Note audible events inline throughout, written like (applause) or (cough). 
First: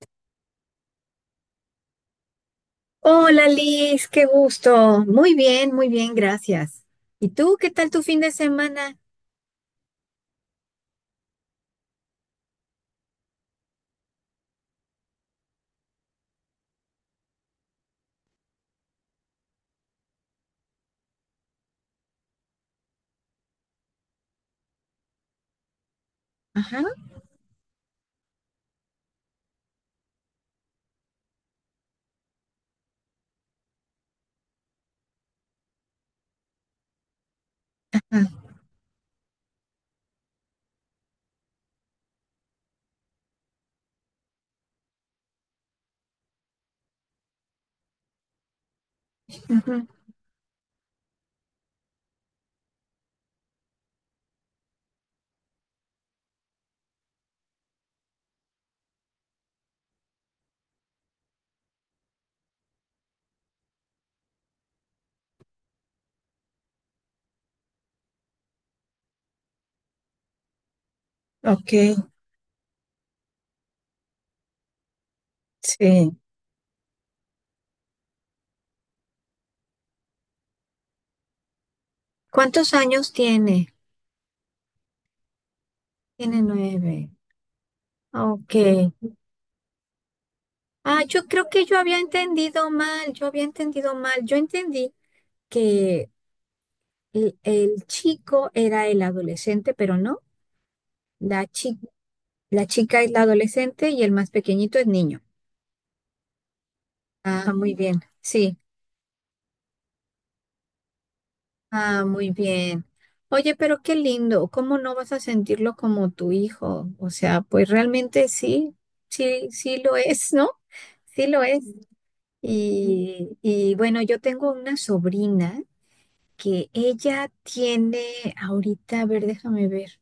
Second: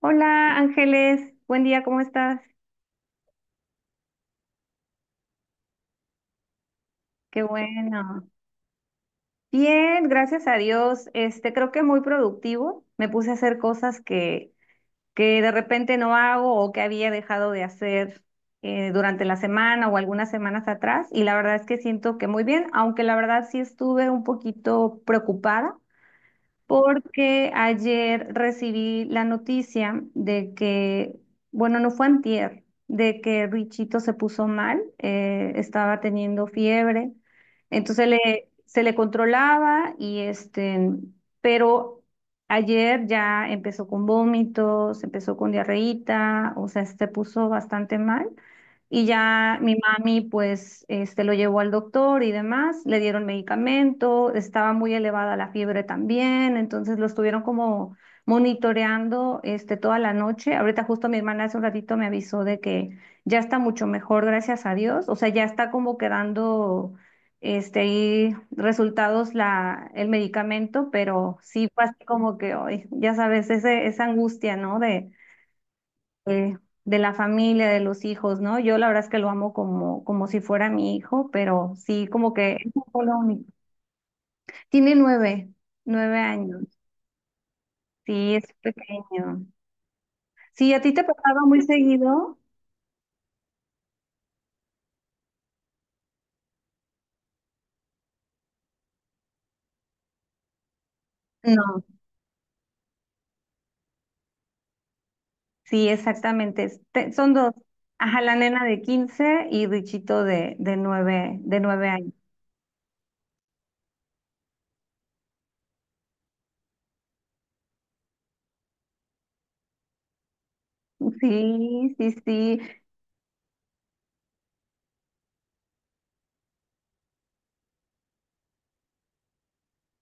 Hola Ángeles, buen día, ¿cómo estás? Hola Liz, qué gusto. Muy bien, gracias. ¿Y Qué tú qué tal tu fin bueno. de semana? Bien, gracias a Dios. Creo que muy productivo. Me puse a hacer cosas que de repente no hago o que había dejado de hacer durante la semana o algunas semanas atrás. Y la verdad es que siento que muy bien, aunque la verdad sí estuve un poquito preocupada Ajá. porque ayer recibí la noticia de que, bueno, no fue antier, de que Richito se puso mal, estaba teniendo fiebre, entonces Ah. se le controlaba y pero ayer ya empezó con vómitos, empezó con diarreíta, o sea, se puso bastante mal. Y ya mi Ujú. mami, pues, lo llevó al doctor y demás, le dieron medicamento, estaba muy elevada la fiebre también, entonces lo estuvieron como monitoreando, toda la noche. Ahorita justo mi hermana hace un ratito me avisó de que ya está mucho mejor, gracias a Dios. O sea, ya está como quedando, ahí resultados el medicamento, pero sí Ok. fue así como que hoy, ya sabes, ese, esa angustia, ¿no? Sí. eh, de la familia, de los hijos, ¿no? Yo la verdad es que lo amo como, como si fuera mi hijo, pero sí, como que ¿Cuántos eso fue años lo único. tiene? Tiene nueve, nueve Tiene años. 9. Sí, es Ok. pequeño. Sí, ¿a ti Ah, te yo pasaba creo muy que yo había seguido? entendido mal, yo había entendido mal. Yo entendí que el chico era el adolescente, pero no. La chi, No, la chica es la adolescente y el más pequeñito es niño. sí, exactamente. Son dos. Ah, muy bien. Ajá, la Sí. nena de 15 y Richito de nueve, de nueve Ah, años. muy bien. Oye, pero qué lindo, ¿cómo no vas a sentirlo como tu hijo? O sea, pues realmente sí, sí, sí lo es, ¿no? Sí lo es. Sí, sí, sí. Y bueno, yo tengo una sobrina que ella tiene ahorita, a ver, déjame ver,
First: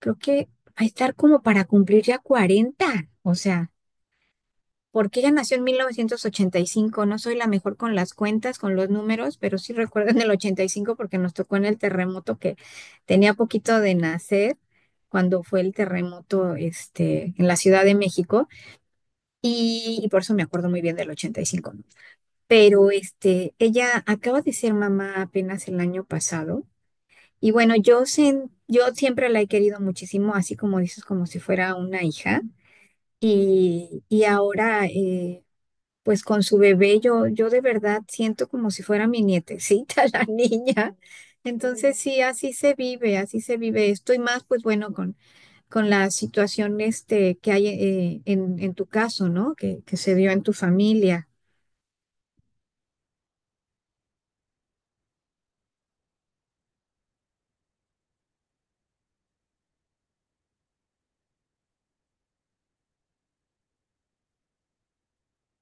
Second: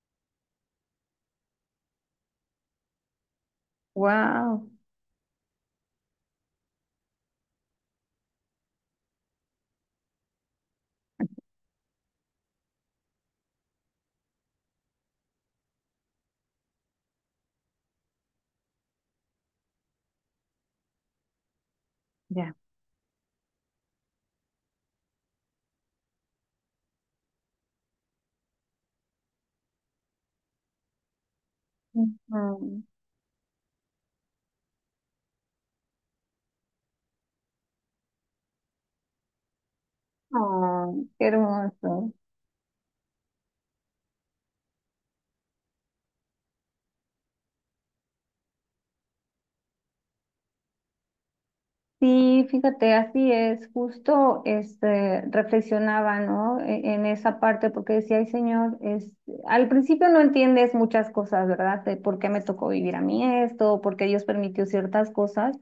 creo que va a estar como para cumplir ya 40. O sea. Wow. Porque ella nació en 1985. No soy la mejor con las cuentas, con los números, pero sí recuerdo en el 85 porque nos tocó en el terremoto que tenía poquito de nacer cuando fue el terremoto en la Ciudad de México y por eso me acuerdo muy bien del 85, ¿no? Ya. Pero ella acaba de ser mamá apenas el año pasado y bueno, yo siempre la he querido muchísimo, así como dices, como si fuera una hija. Ujú. Y ahora, pues con su bebé yo de verdad siento como si fuera mi nietecita, (laughs) la niña. Oh, qué Entonces hermoso. sí, así se vive esto y más, pues bueno, con la situación que hay en tu caso, ¿no? Que se dio en tu familia. Sí, fíjate, así es, justo reflexionaba, ¿no? En esa parte, porque decía, ay, señor, al principio no entiendes muchas cosas, ¿verdad? De por qué me tocó vivir a mí esto, por qué Dios permitió ciertas cosas.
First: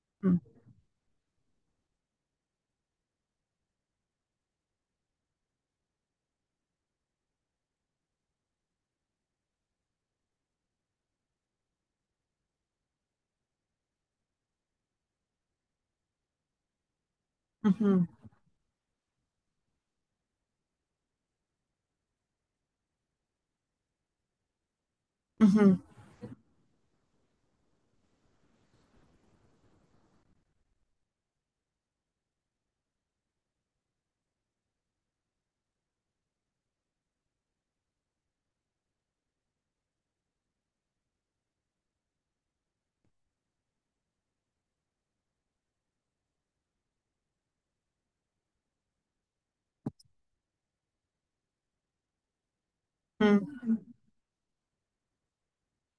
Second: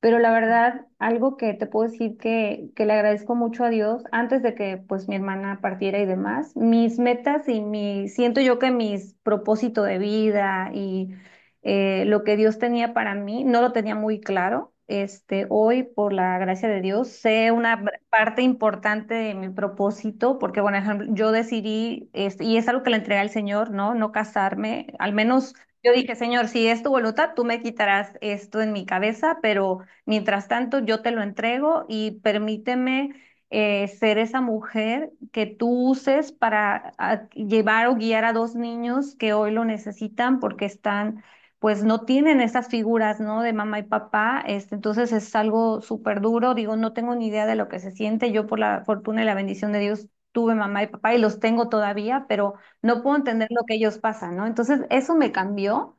Pero la Mm. verdad, algo que te puedo decir que le agradezco mucho a Dios, antes de que pues mi hermana partiera y demás, mis metas y siento yo que mis propósito de vida y lo que Dios tenía para mí, no lo tenía muy claro. Hoy, por la gracia de Dios, sé una Ujú. parte importante de mi propósito, porque, bueno, ejemplo, yo decidí, y es algo que le entregué al Señor, ¿no? No casarme, al menos Ujú. yo dije, Señor, si es tu voluntad, tú me quitarás esto en mi cabeza, pero mientras tanto, yo te lo entrego y permíteme ser esa mujer que tú uses para llevar o guiar a dos niños que hoy lo necesitan porque están, pues no tienen esas figuras, ¿no? De mamá y papá. Entonces es algo súper duro. Digo, no tengo ni idea de lo que se siente. Yo por la fortuna y la bendición de Dios tuve mamá y papá y los tengo todavía, pero no puedo entender lo que Mm. ellos pasan, ¿no? Entonces eso me cambió.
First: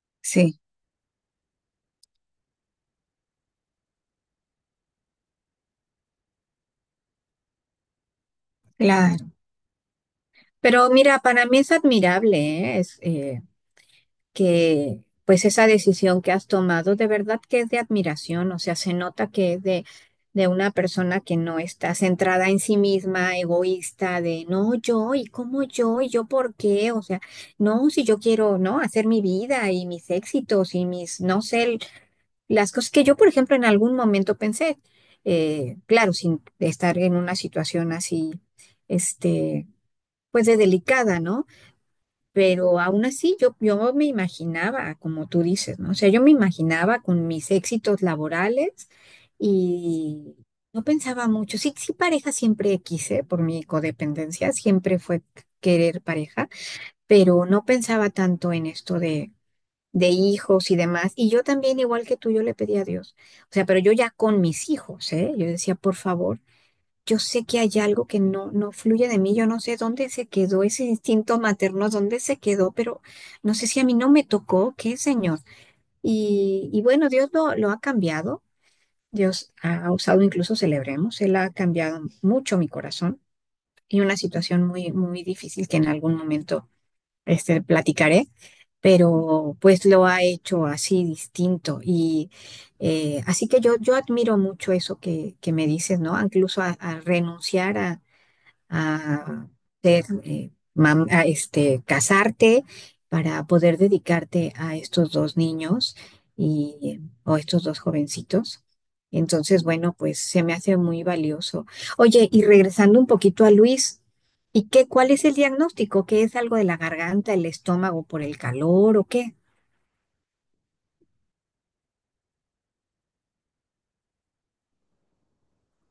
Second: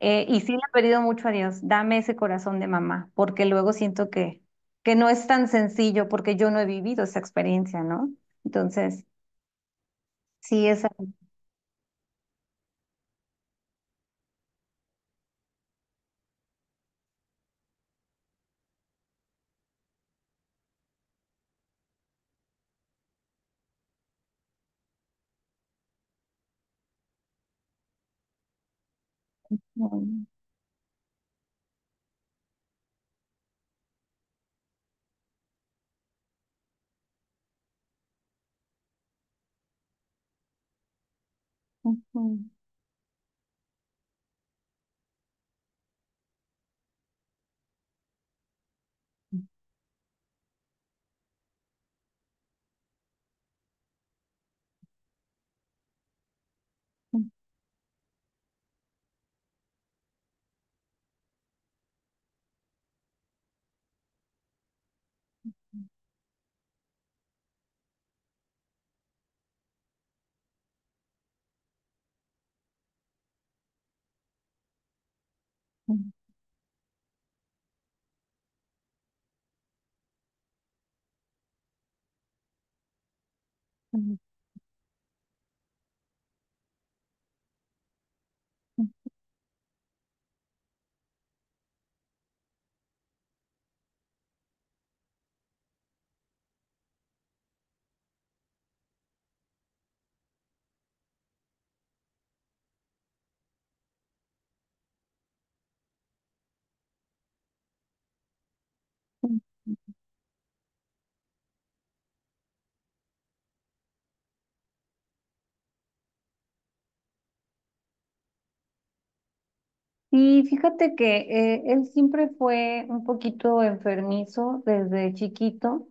Y sí le Sí, he pedido mucho a Dios, dame ese corazón de mamá, porque luego siento que no es tan sencillo porque yo no he vivido esa experiencia, ¿no? Entonces, claro. sí es Pero algo. mira, para mí es admirable, ¿eh? Es, que pues esa decisión que has tomado de verdad que es de admiración, o sea, se nota que es de una persona que no está centrada en sí misma, egoísta, de no, yo, y cómo yo, y yo por qué, o sea, no, si yo quiero, ¿no? Hacer mi vida y mis éxitos y mis, no sé, el- las cosas que yo, por ejemplo, en algún momento pensé, claro, sin estar en una situación así, este, pues de delicada, ¿no? (laughs) Pero aún así, yo me imaginaba, como tú dices, ¿no? O sea, yo me imaginaba con mis éxitos laborales y no pensaba mucho. Sí, sí, pareja siempre quise por mi codependencia, siempre fue querer pareja, pero no pensaba tanto en esto de hijos y demás. Y yo también, igual que tú, yo le pedí a Dios. O sea, pero yo ya con mis hijos, ¿eh? Yo decía, por favor yo sé que hay algo que no, no fluye de mí, yo no sé dónde se quedó ese instinto materno, dónde se quedó, pero no sé si a mí no me tocó, qué señor. Y bueno, Dios lo ha cambiado, Dios ha usado, incluso celebremos, Él ha cambiado mucho mi corazón y una situación muy, muy difícil que en algún momento platicaré. Pero pues lo ha hecho así distinto y así que yo admiro mucho eso que me dices, ¿no? Incluso a renunciar a ser, a, casarte para poder dedicarte a estos dos niños y, o estos dos jovencitos. Entonces, bueno, pues se me hace muy valioso. Oye, y regresando un poquito a Luis, ¿y qué, cuál es el diagnóstico? ¿Qué es algo de la garganta, el estómago por el calor o qué? Y fíjate que él siempre fue un poquito enfermizo desde chiquito.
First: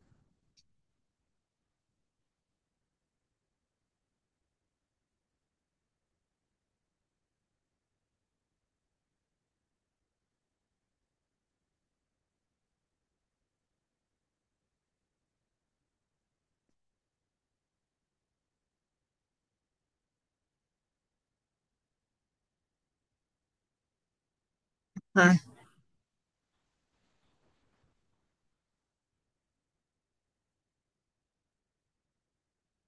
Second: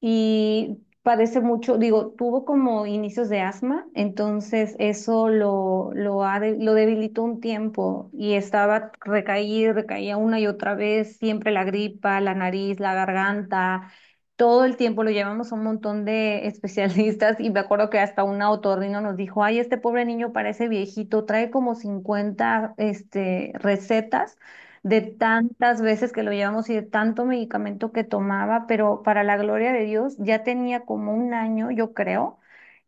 Y padece mucho, digo, tuvo como inicios de asma, entonces eso lo debilitó un tiempo y estaba recaía una y otra vez, siempre la gripa, la nariz, la garganta. Todo el tiempo lo llevamos a un montón de (laughs) especialistas y me acuerdo que hasta un otorrino nos dijo, ay, este pobre niño parece viejito, trae como 50 recetas de Ah, tantas veces que lo llevamos y de tanto medicamento que tomaba, pero para la gloria de Dios ya tenía como un año, yo creo,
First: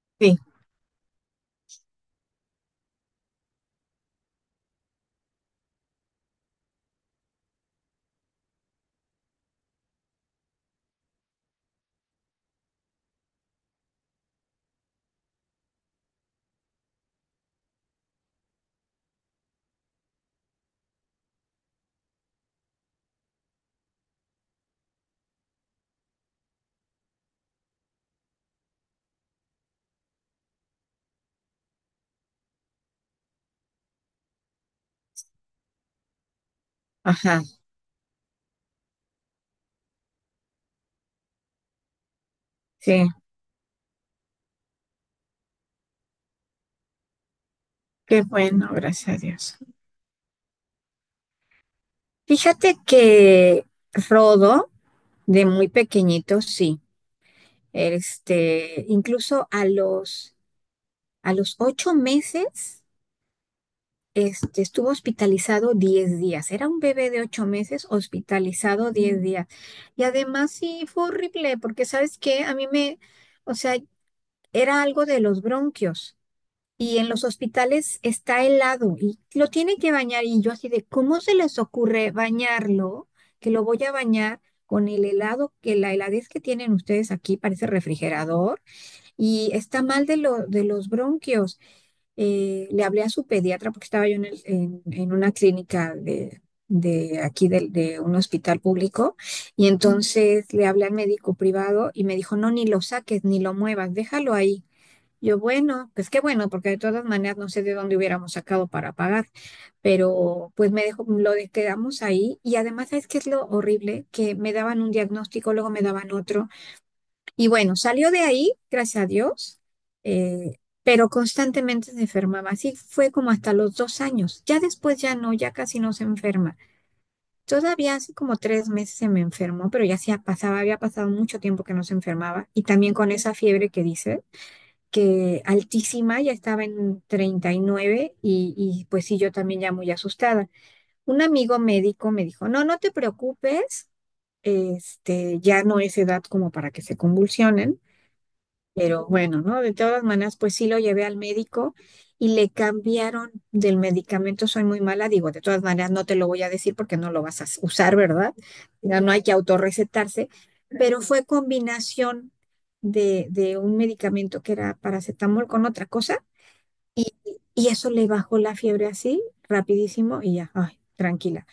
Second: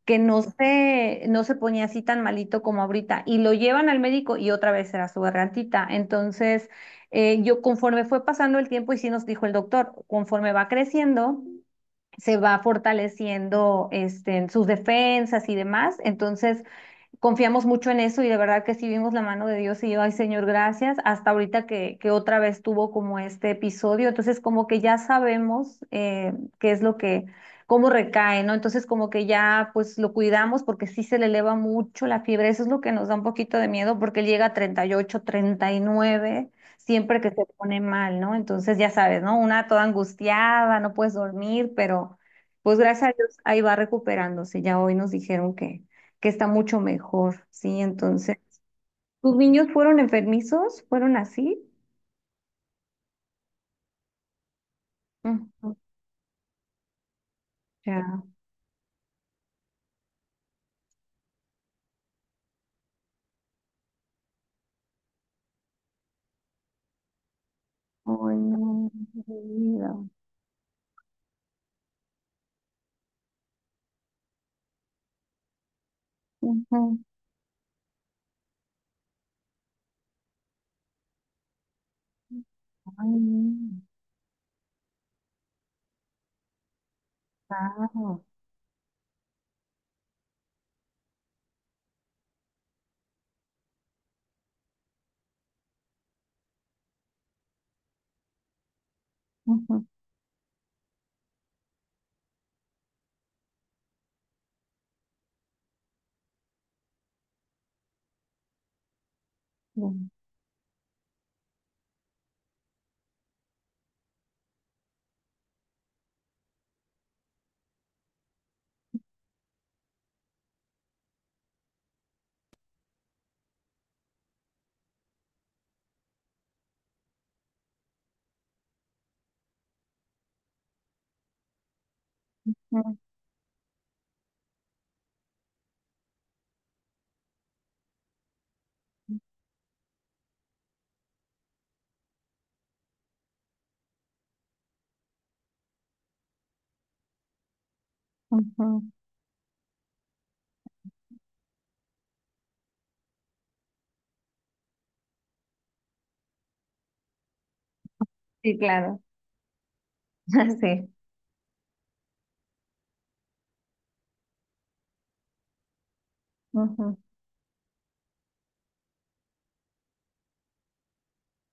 que sí, no se ponía así tan malito como ahorita. Y lo llevan al médico y otra vez era su gargantita. Entonces, yo conforme fue pasando el tiempo y sí nos dijo el doctor, conforme va creciendo se va fortaleciendo en sus defensas y demás. Entonces, confiamos mucho en eso y de verdad que sí vimos la mano de Dios y yo, ay Señor, gracias, hasta ahorita que otra vez tuvo como este episodio, entonces como que ya sabemos qué es lo que, cómo recae, ¿no? Entonces como que ya pues lo cuidamos porque sí se le eleva mucho la fiebre, eso es lo que nos da un poquito de miedo porque él llega a 38 39 siempre que ajá, se pone mal, ¿no? Entonces ya sabes, ¿no? Una toda angustiada, no puedes dormir, pero pues gracias sí, a Dios ahí va recuperándose. Ya hoy nos dijeron que está mucho mejor, ¿sí? qué Entonces, bueno, gracias a ¿tus Dios. niños fueron enfermizos? ¿Fueron así? Fíjate que Rodo, de muy Ujú, pequeñito, sí. ya. Incluso a los 8 meses, estuvo hospitalizado 10 días. Era un bebé de 8 meses Ay, no, hospitalizado diez mi días. vida. Y además sí fue horrible, porque ¿sabes qué? O sea, era algo de los bronquios. Ujú. Y en los hospitales está helado y lo tiene que bañar. Y yo así de, ¿cómo se les ocurre Ay, bañarlo? Que lo no, voy a bañar con el helado, que la heladez que tienen ustedes aquí parece claro. refrigerador y está mal de los bronquios. Le hablé a su pediatra porque estaba yo en una clínica de aquí de un hospital público y Ujú, entonces le hablé al médico privado y me dijo, no, ni lo saques, ni lo muevas, déjalo ahí. Yo, bueno, pues qué bueno, porque de todas maneras no sé de dónde hubiéramos sacado para pagar, ujú, pero pues me dejó, quedamos ahí y además, ¿sabes qué es lo horrible? Que me daban un diagnóstico, luego me daban otro. Y bueno, salió de ahí, gracias a Dios, eh, pero constantemente se enfermaba. Así fue como hasta los 2 años. Ya después ya no, ya casi no se enferma. Todavía hace como 3 meses se me enfermó, pero ya se pasaba, había pasado mucho tiempo que no se enfermaba. Y también con esa fiebre que dice, que altísima, ya estaba en 39 y, nueve y pues sí, yo también ya muy asustada. Un amigo médico me dijo, no, no te preocupes, ya no es edad como para que se convulsionen. ujú. Pero bueno, ¿no? De todas maneras, pues sí lo llevé al médico y le cambiaron del medicamento. Soy muy mala, digo, de todas maneras no te lo voy a decir porque no lo vas a usar, ¿verdad? Sí, claro. Ya no hay que autorrecetarse, (laughs) Sí. pero fue combinación de un medicamento que era paracetamol con otra cosa Ujú. y, y eso le bajó la fiebre así, rapidísimo y ya, ay, tranquila.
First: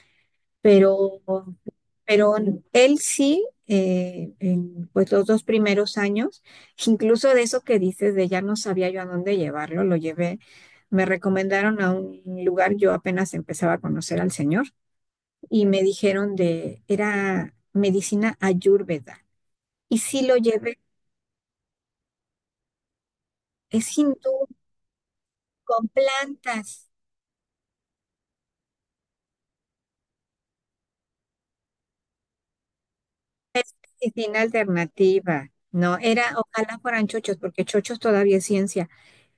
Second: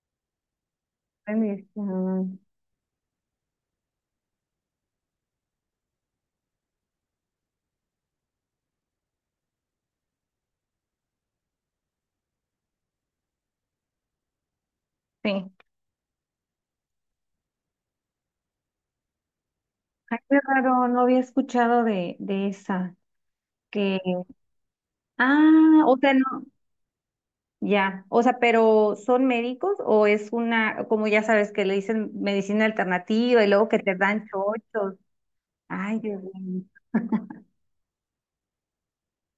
Pero Ay, pero él sí, en pues los 2 primeros años, incluso de eso que dices, de ya no sabía yo a dónde llevarlo, lo llevé, me recomendaron a un lugar, yo apenas empezaba a conocer al señor sí. y me dijeron era medicina ayurveda. Y Ay, sí lo qué llevé, raro, no había escuchado de esa. es Que, hindú, ah, con o sea, no. plantas, Ya, o sea, pero ¿son médicos o es una, como ya sabes, que le dicen medicina alternativa y luego que te y dan sin chochos? alternativa. No, Ay, Dios era, mío. ojalá fueran (laughs) chochos, porque chochos todavía es ciencia.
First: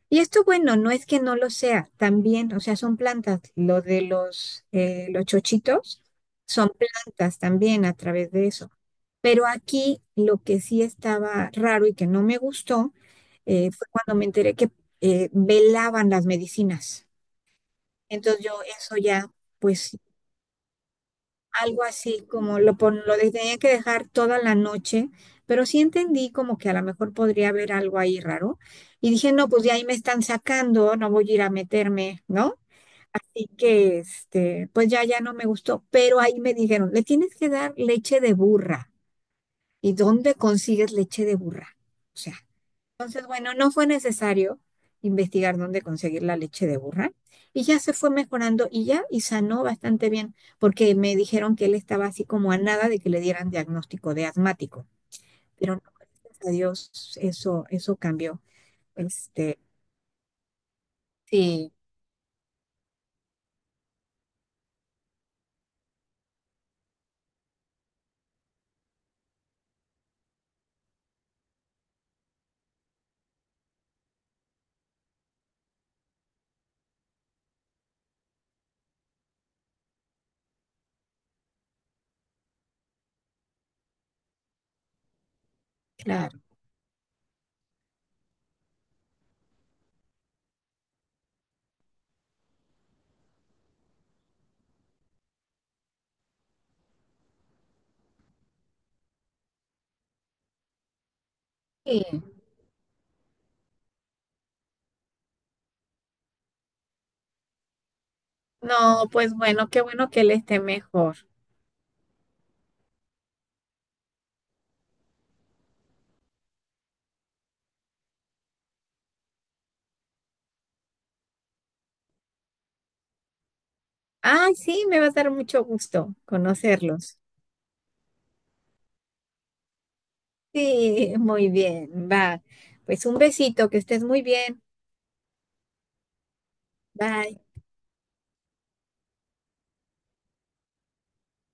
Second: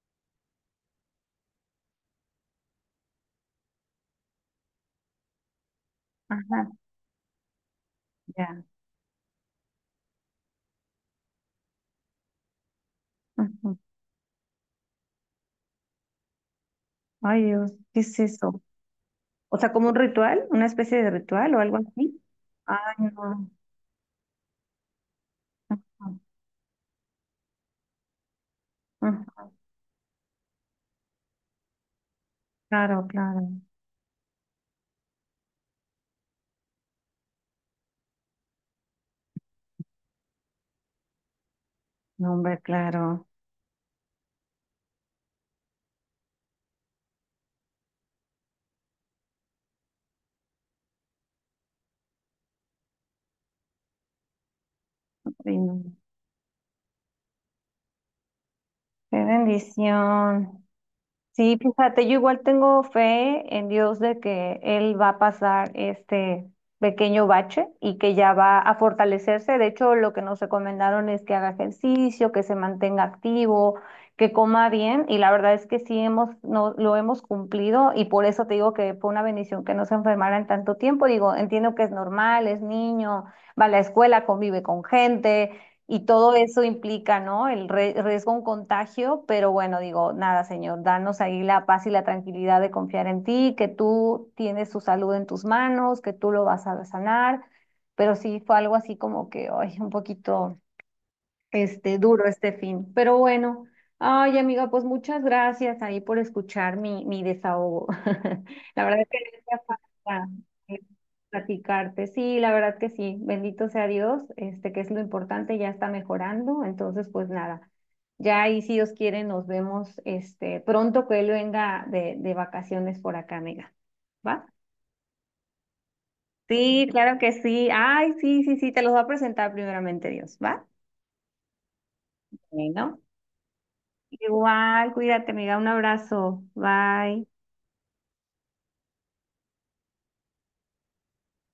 Y esto, bueno, no es que no lo sea, también, o sea, son plantas. Lo de los chochitos Ajá, son plantas también a través de ya. eso. Pero aquí lo que sí estaba raro y que no me gustó Ujú. fue cuando me enteré que velaban las medicinas. Ay, Dios, ¿qué es Entonces yo eso? eso ya, O sea, como un pues ritual, una especie de ritual o algo algo así. así como lo, Ay, pon- lo de- no. tenía que dejar toda la noche, pero sí Ujú, entendí como que a lo mejor podría haber algo ahí raro. Y dije, ujú. no, pues de ahí me están sacando, no voy a ir a meterme, ¿no? Claro, claro. Y que pues ya, ya no me gustó, pero ahí me dijeron, le tienes que dar leche de burra. ¿Y dónde consigues leche de burra? O No, sea, hombre, claro. entonces, bueno, no fue necesario investigar dónde conseguir la leche de burra y ya se fue mejorando y ya, y sanó bastante bien, porque me dijeron que él estaba así como a nada de que le dieran diagnóstico de asmático, Ay, pero no, no. gracias a Dios, eso cambió. Qué Este, bendición. Sí, sí, fíjate, yo igual tengo fe en Dios de que Él va a pasar este pequeño bache y que ya va a fortalecerse. De hecho, lo que nos recomendaron es que haga ejercicio, que se mantenga activo, que coma bien. Y la verdad es que sí hemos, no, lo hemos cumplido y por eso te digo que fue una bendición que no se enfermara en tanto tiempo. Digo, entiendo que es normal, es niño, va a la escuela, convive con gente. Y todo claro. eso implica, ¿no? El riesgo a un contagio, pero bueno, digo, nada, Señor, danos ahí la paz y la tranquilidad de confiar en ti, que tú tienes su salud en tus manos, que tú lo vas a sanar, pero sí fue algo así como que, ay, un poquito Sí. duro este fin. Pero bueno, ay amiga, pues muchas gracias ahí por escuchar mi desahogo. (laughs) La verdad es No, que pues me hacía bueno, qué bueno que falta él esté eh, mejor. platicarte. Sí, la verdad que sí. Bendito sea Dios, este, que es lo importante, ya está mejorando. Entonces, pues nada, ya ahí si Dios quiere nos vemos pronto que él venga de vacaciones por acá, amiga. ¿Va? Ay, sí, me va a dar mucho gusto Sí, claro conocerlos. que sí. Ay, sí, sí, sí, te los voy a presentar primeramente Dios, ¿va? Sí, muy bien, va. Bueno. Pues un besito, que estés muy bien. Igual, cuídate, amiga. Un abrazo. Bye. Bye.